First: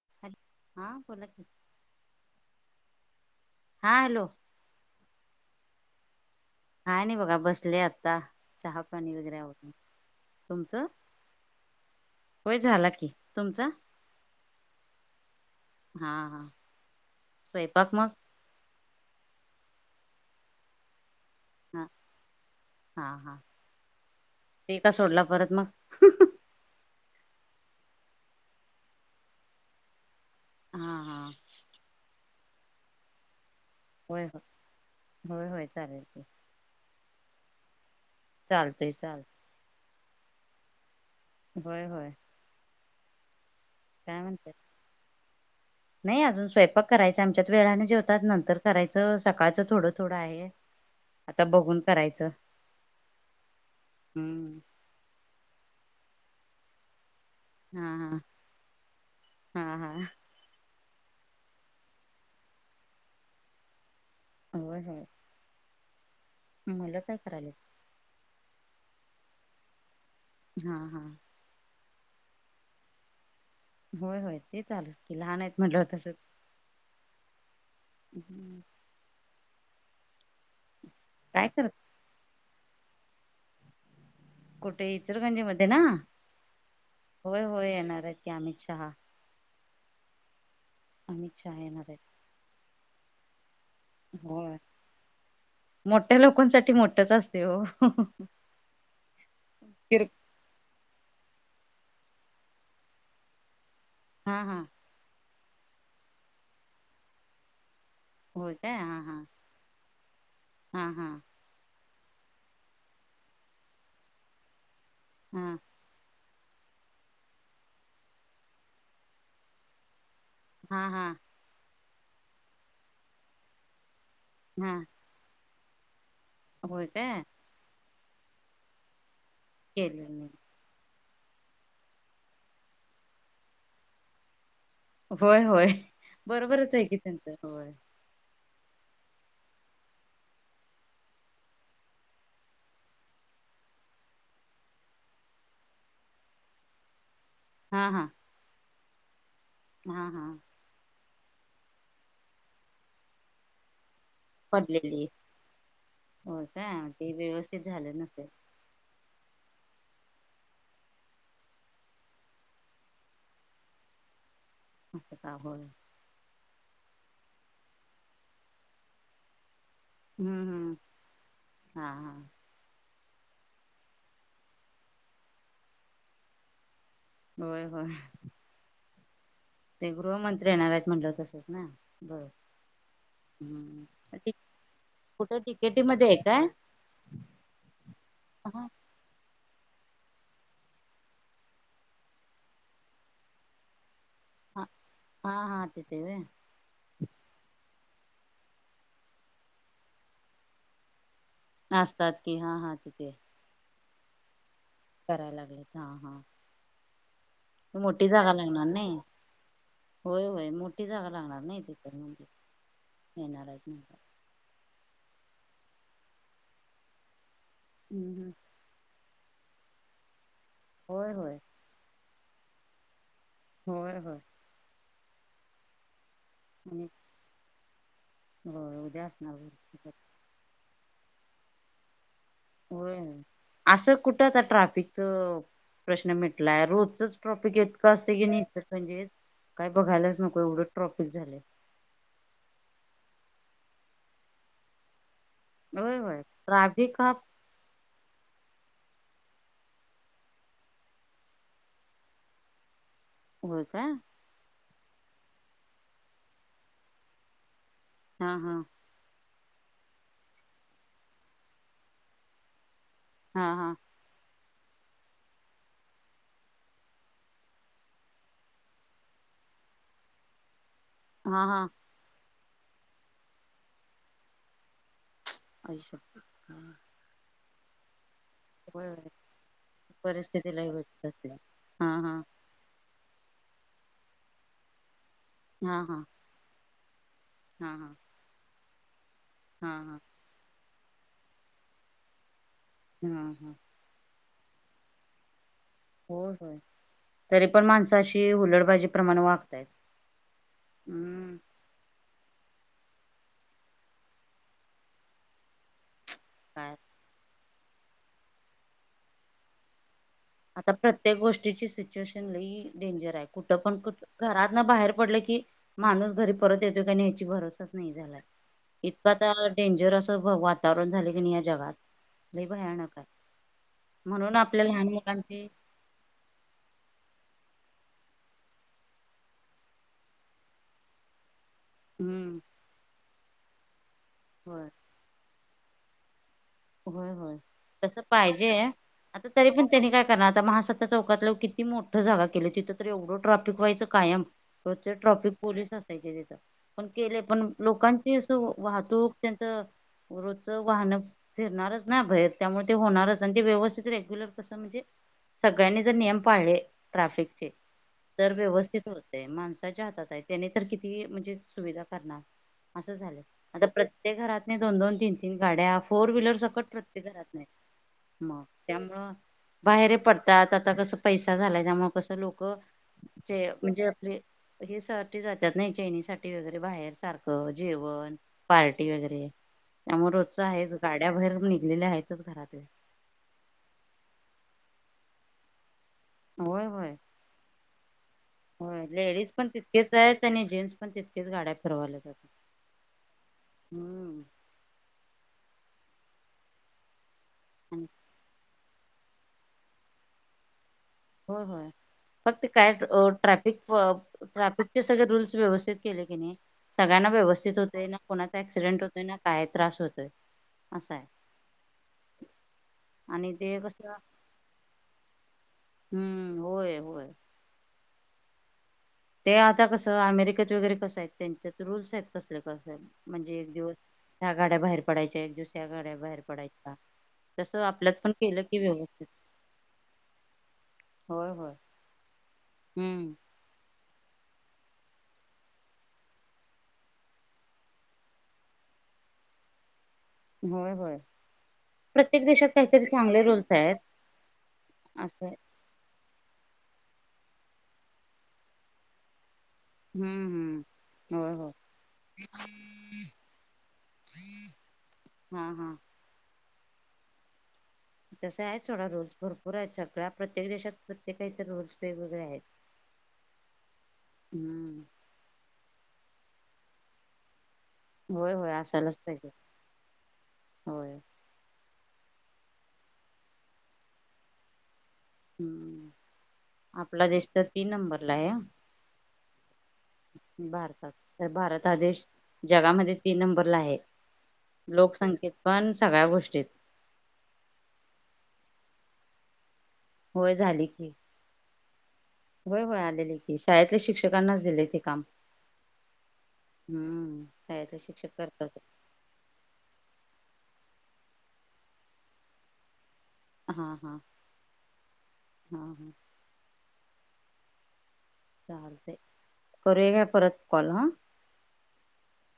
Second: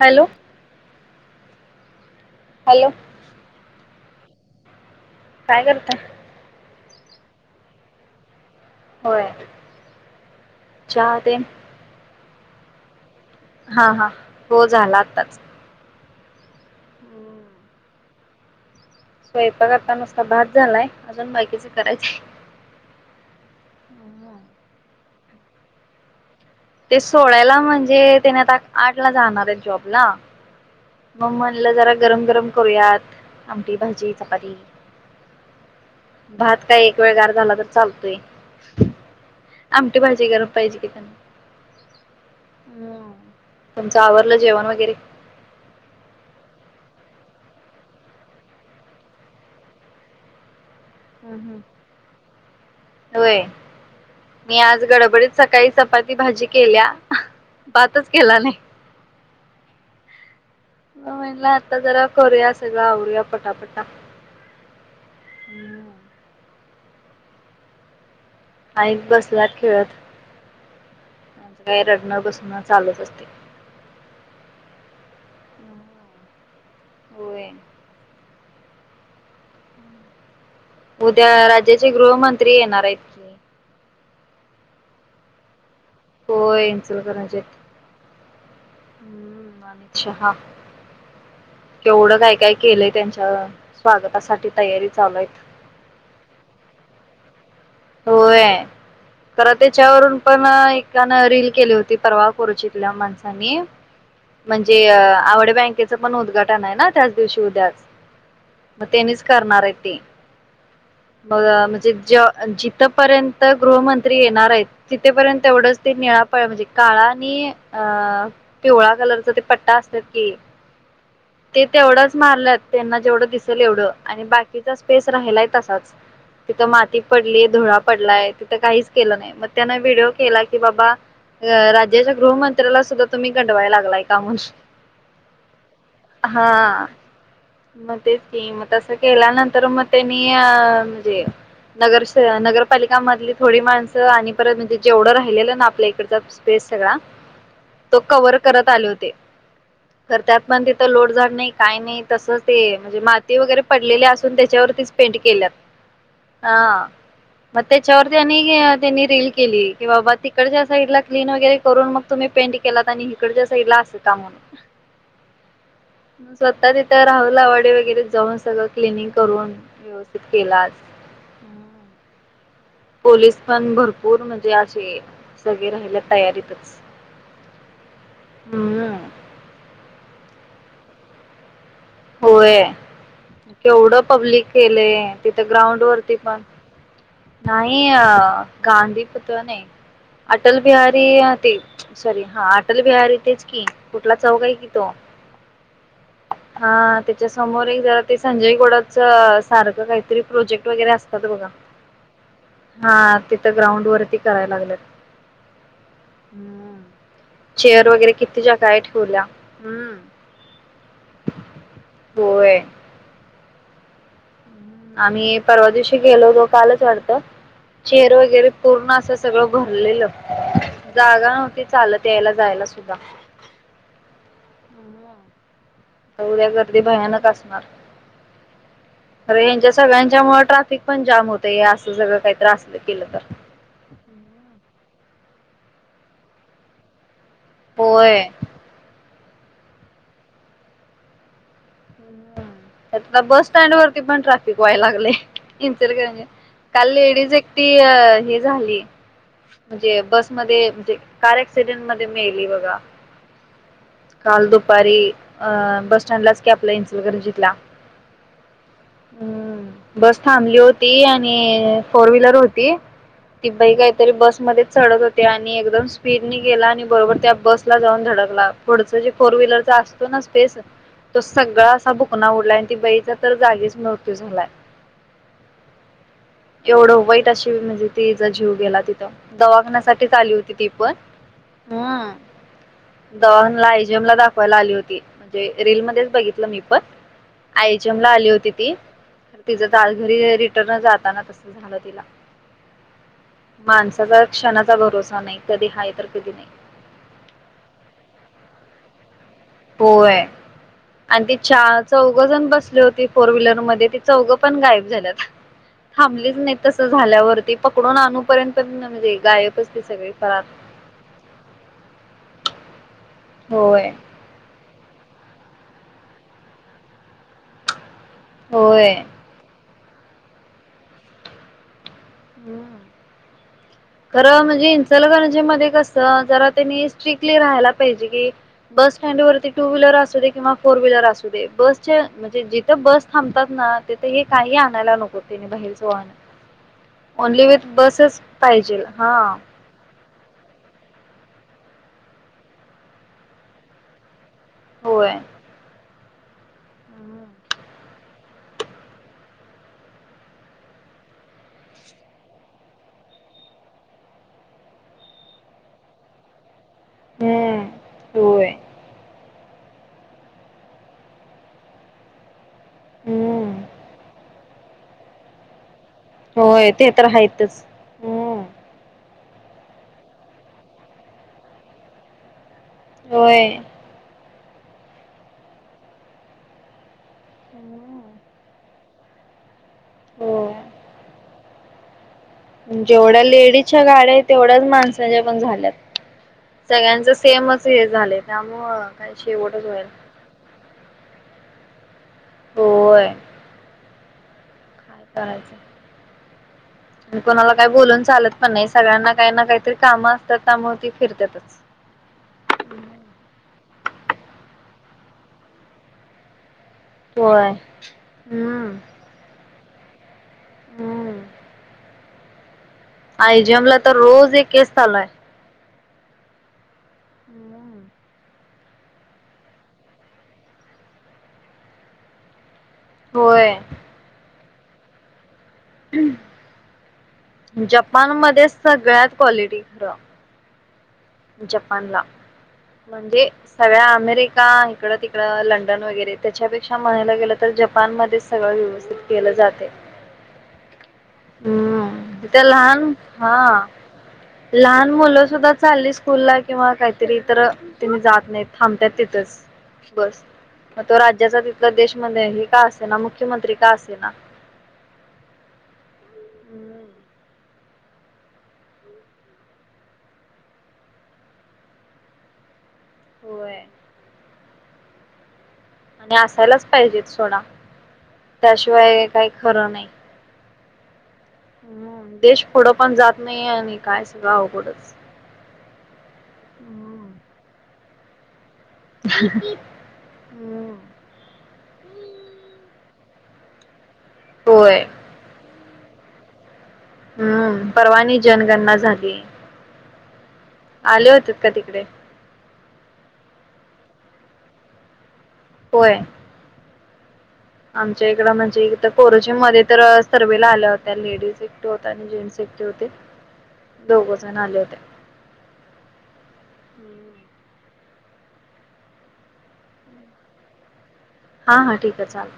Hello हा बोला की. [unintelligible] हां हॅलो. काय रे बेटा? काय नाही बघा बसले आत्ता. चहा पाणी होय वगैरे आवरल. तुमच? चहा ते होय झाला की. तुमचा हा हा हो झाला आत्ताच. हा हा स्वयंपाक मग स्वयंपाक आता नुसता भात झालाय. अजून बाकीच हा करायचंय हा हा ठी का ते का सोडलं? परत मग ते सोळ्याला म्हणजे त्याने आता आठ ला जाणार आहेत जॉब ला हा हा मग म्हणलं जरा गरम गरम करूयात आमटठी भाजी होय होय चपाती होय होय चालेल की भात काय एक वेळ गार झाला तर चाल चालतय चाल भाजी गरम पाहिजे की त्यांना होय होय तुमचं काय आवरलं म्हणतात जेवण वगैरे नाही अजून स्वयंपाक करायच आमच्यात वेळाने जेवतात नंतर करायचं सकाळचं थोडं थोडं आहे आता बघून करायचं होय मी हम्म आज गडबडीत सकाळी चपाती भाजी केल्या हा भातच हम केला नाही. हा हा म म्हणला आता जरा करूया सगळं आवरूया पटापटा हो का मला काय करा आले आणि बसलात खेळत हा हा बसून चालत असते होय होय ते चालू की लहान आहेत म्हटलं तसं होई हम्म उद्या काय करत राज्याचे गृहमंत्री येणार आहेत कि कुठे इचलकरंजी मध्ये ना होय इचलकरंजीत. होय होय येणार आहेत क अमित शहा हम्म अमित शहा अमित शहा येणार आहेत केवढ काय काय केलंय त्यांच्यावर स्वागतासाठी होय तयारी चालूयत मोठ्या लोकांसाठी मोठच असते हो होय ख किर त्याच्यावरून पण रील केली होती परवाह कोरुचीतल्या माणसानी हा हा म्हणजे आवड बँकेचं पण उद्घाटन आहे ना त्याच दिवशी उद्या होय काय मग हा हा त्यांनीच करणार आहे ते हा हा मग म्हणजे ज जिथपर्यंत गृहमंत्री येणार आहेत तिथेपर्यंत हा एवढंच त निळा प म्हणजे काळा आणि अ पिवळा कलरचा ते पट्टा असतात की हा हा ते तेवढंच मारलंत त्यांना जेवढं दिसेल एवढं आणि हा बाकीचा स्पेस राहिलाय तसाच तिथं होय माती काय पडली धुळा पडलाय तिथं काहीच केलं नाही मग त्यान केलं व्हिडिओ मी केला की बाबा अ राज्याच्या गृहमंत्र्याला सुद्धा तुम्ही गंडवायला लागलाय का म्हणून होय होय बरोबरच हा आहे कि त्यांचं होय मग तेच क मग तसं केल्या नंतर मग त्यांनी अ म्हणजे नगर नगरपालिकामधली थोडी माणसं आणि परत म्हणजे जेवढं राहिलेलं ना आपल्या इकडचा स्पेस इनस्टग्राम हा तो हा कवर करत आले होते हा तर हा त्यात पण तिथं लोडझाड नाही काय नाही तस ते म्हणजे माती वगैरे पडलेले असून त्याच्यावरतीच पडलेली पेंट केल्यात होय हा काय ते म व्यवस्थित झालं त्याच्यावर नसेल त्यांनी रिल ली की बाबा तिकडच्या साईड ला क्लीन वगैरे करून मग तुम्ही पेंट केलात आणि हिकडच्या साईडला अस का म्हणून अछ का हो स्वतः तिथे राहुल आवाडे वगैरे जाऊन सगळं क्लिनिंग करून व्यवस्थित हम्म केला हम्म हा हा पोलीस पण भरपूर म्हणजे असे सगळे राहायला तयारीतच होय होय हम्म ते गृहमंत्री येणार आहेत म्हटलं तसंच ना बरोबर होय हम्म केवढं पब्लिक केलंय कुठे तिथं तिकेटी ग्राउंड मध्ये आहे वरती पण काय नाही अऽऽ हा गांधीत नाही,, अटल बिहारी ते सॉरी हा अटल बिहारी तेच की.. कुठला चौ क आहे हा कि तो हा हा तिथे व्हय हा त्याच्या समोर एक जरा.. ते संजय गोडावत सारखं काहीतरी प्रोजेक्ट वगैरे असतात बघा.. ते हा हा तिथं. तोंड वरती कराय लागल्यात. करायला लागलेत हा हा,, चेअर मोठी वगैरे जागा किती ज लागणार काय नाही ठेवल्या,,, हम्म. होय होय मोठी जागा लागणार नाही,, ते तर म्हणज होय येणारच न. आम्ही परवा दिवशी गेलेलो, कालच वाढतं हम्म चेअर हम्म. वगैरे पूर्ण अस.. सगळं भरलेलं,, होय जागा होय नव्हती चालत, यायला जायला सुद्धा.. होय, होय, तर ऊद्या गर्दी आणि भयानक असणार.. होय उद्या असणार अरे यांच्या भरपूर. सगळ्यांच्या मुळं ट्राफिक पण जाम होत असं सगळं.. काही असलं होय, केलं तर असं कुठं आता ट्राफिकच प्रश्न मिटलाय रोजचच. ट्रॉपिक येतकी असत होय की नाही तर म काय बघायलाच नको एवढे ट्रॉपिक झाले आ,, बस स्टँड वरती पण ट्रॅफिक व्हाय लागले. होय इचलकरंजी होय म्हणजे, काल ट्राफिक हा लेडीज एकटी हे झाली. म्हणजे बसमध्ये, म्हणजे कार आक्सिडेंट मध्ये, मेली बघा.. हो का,, काल दुपारी अंऽ बस स्टँडलाच की आपला इचलकरंजी हा हा हम् बस थांबली होती, आणि फोर व्हीलर होती हा ती बाई हा काहीतरी बसमध्येध्ये. चडत होते आणि एकदम स्पीडन गेला आणि बरोबर त्या बसला जाऊन धडकला पुढचं जे फोर व्हीलर. जा असतो ना स्पेस. तो हा हा सगळा असा भुकणा उडलाय आणि ती बईचा तर जागीच मृत्यू झालाय. आई शपथ एवढं वाईट अशी म्हणजे ते. जीव गेला तिथं,, दवाखान्यासाठीच आली होती ती परिस्थितीलाही पण,, भेटत असेल हा हम् हा दवाखाना ला आयजीएम ला दाखवायला आली होती,, म्हणजे हा हा रीलमध्येध्येच बघितलं मी. हा हा आईजमला आली होती ती, तिच हा दाल हा घरी. जाताना तस झालं तिला. हम्म हम्,, माणसाचा क्षणाचा भरोसा नाही.. कधी हाय तर कधी नाही हो,,, तरी पण माणसाशी हुलडबाजी प्रमाण वागऽऽ हो आहे,, आणि ते चहा च. घ जण बसले होते फोर व्हीलर मध्ये ति चौघं पण गायब झाल्यात. थांबलीच नाही काय तसं झाल्यावरती, पकडून आणूपर्यंत पण म्हणजे गायबच ते सगळे.. आता प्रत्येक गोष्टीची सिच्युएशन लय डेंजर आहे कुठं पण, होय कुठ घरात ना बाहेर. पडल की माणूस घरी परत येतोय का या्याची भरोसाच नाही झाला होय इतका तर.. डेंजर असं वातावरण झाले की नाही या जगात.. नाही हम्म भयानक आहे म्हणून आपल्या लहान मुलांऽऽ जीम मध्ये कस जरा तणी स्टृईकली रहायला ऽऽ पाहीजे की बस स्टँड वरती टू व्हीलर असू दे किंवा फोर व्हीलर असू दे.. बसचे,, हम्म म्हणजे जिथं बस थांबतात ना तिथे हे काही होय आणायला नको.. तने बहिर सोान.. होय होय,,, तस पाहिजे हा आता तरी पण त्यांनी काय. कारण आता मासता चौकातलं किती मोठं जागा केलं तिथं तर एवढं ट्राफिक व्हायचं कायम... होय ट्राफिक पोलीस अस.. पण केलं हम्म पण लोकांची असं वाहतूक त्यांच रोच वाहन [unintelligible] फिरणारच ना भरर त्यामुळे ते होणारच आणि ते व्यवस्थित रेग्युलर कसं म्हणजे सगळ्यांनी जर नियम पाळले ट्रफिकचे तर होय व्यवस्थित होतेय माणस. हातात आहे त्याने तर किती म्हणजे सुविधा करणार असं झालं हम्म आता प्रत्येक घरात. नाही दोन दोन तीन तीन गाड्या फोर व्हीलर सकट होय ते प्रत्येक तर घरात नाही आहेतच मग हम्म त्यामुळं. बाहेरे पडतात आता कसं पैसा झालाय त्यामु कसं लोक. होय म्हणजे आपले हे सा जातात नाही ैनीसाठीठी वगैरे [inaudible] बाहेर सारख जेवण पार्टी वगैरे त्यामुळे हो रोजच आहे वैर निघले आहेत [unintelligible] जेवढ्या लेडीजच्या गाड्या तेवढ्याच माणसाच्या पण झाल्यात. होय होय सगळ्यांच सेमच हे झाले त्यामुळ होय काही शेवटच होईल तितक्या गाड्यारवल्या जात होय हम्म हाय कायच कोणाला काही आणि बोलून चालत पण नाही सगळ्यांना काही ना काहीतरी कामं असतात काम हो होय फक्त काय ट्रॅफिक ट्राफिक सगळे रूल्स व्यवस्थित केले कि नाही सगळ्यांना होय व्यवस्थित होतेय ना कोणाचा हम्म क्सडेंट होतोय ना काय त्रास होतो आहे असा आहे आणि आय ते जमला कसं तर रोज एक केस चालू आहे हम्म होय होय हम्म ते आता कसं अमेरिकेत वगैरे कसं आहेत त्यांच्यात रूल्स आहेत कसले कस म्हणजे एक होय दिवस ह्या गाड्या बाहेर पडायच्या एक दिवस या गाड्या बाहेर पडायच्या तसं आपल्यात जपान पण केलं मध्ये की व्यवस्थित सगळ्यात क्वालिटी खरं होय होय जपानला हम्म म्हणजे सगळ्या अमेर का इकडं तिकडं लंडन वगैरे त्याच्यापेक्षा म्हणालं गेलं तर जपानमध्ये सगळं व्यवस्थित के केलं जाते होय होय हम्म प्रत्येक तथ देशात काहीतरी लहान चांगले रूल्स हा आहेत लहान मुलं असं सुद्धा चालीस स्कूल ला किंवा काहीतरी तर तम्ही जात नाही थांबतात तिथच हम्म हम्म मग तो होय राज्याचा होय तिथला देश म्ह ह का असेना मुख्यमंत्री का असेना हा हा तस आहे थोडा रूल्स भरपूर आहेत सगळ्या प्रत्येक देशात प्रत्येका इथ रूल्स वेगवेगळे आहेत होय हम्म आणि असायलाच पाहिजेत सोडा होय होय असायलाच त्याशिवाय पाहिजे काही खरं नाही होय [inaudible] हम्म देश पुढं पण जात नाहीे आणि काय सगं अकडंच हम्म आपला देश तर तीन नंबरला आहे भारतात तर भारत देश जगामध्ये तीन नंबरला आहे, होय लोकसंख्येत पण सगळ्या गोष्टीत हम्म परवा नई जनगणना झाली. होय झाली की आले होते का तिकडे? होय होय आलेले की शाळेतले शिक्षकांनाच दिले ते काम होय. हम्म [unintelligible] आमच्या शिक्षक इकडं करतात म्हणजे इत कोरोजिम मध्ये तर सर्वेला आल त्या लेडीज एकटे होता आणि जेन्ट्स एकटे होते. हा हा हा दोघजण आले होते. हा चालतय करूया काय परत कॉल हं. हा हा ठीक आहे चालेल.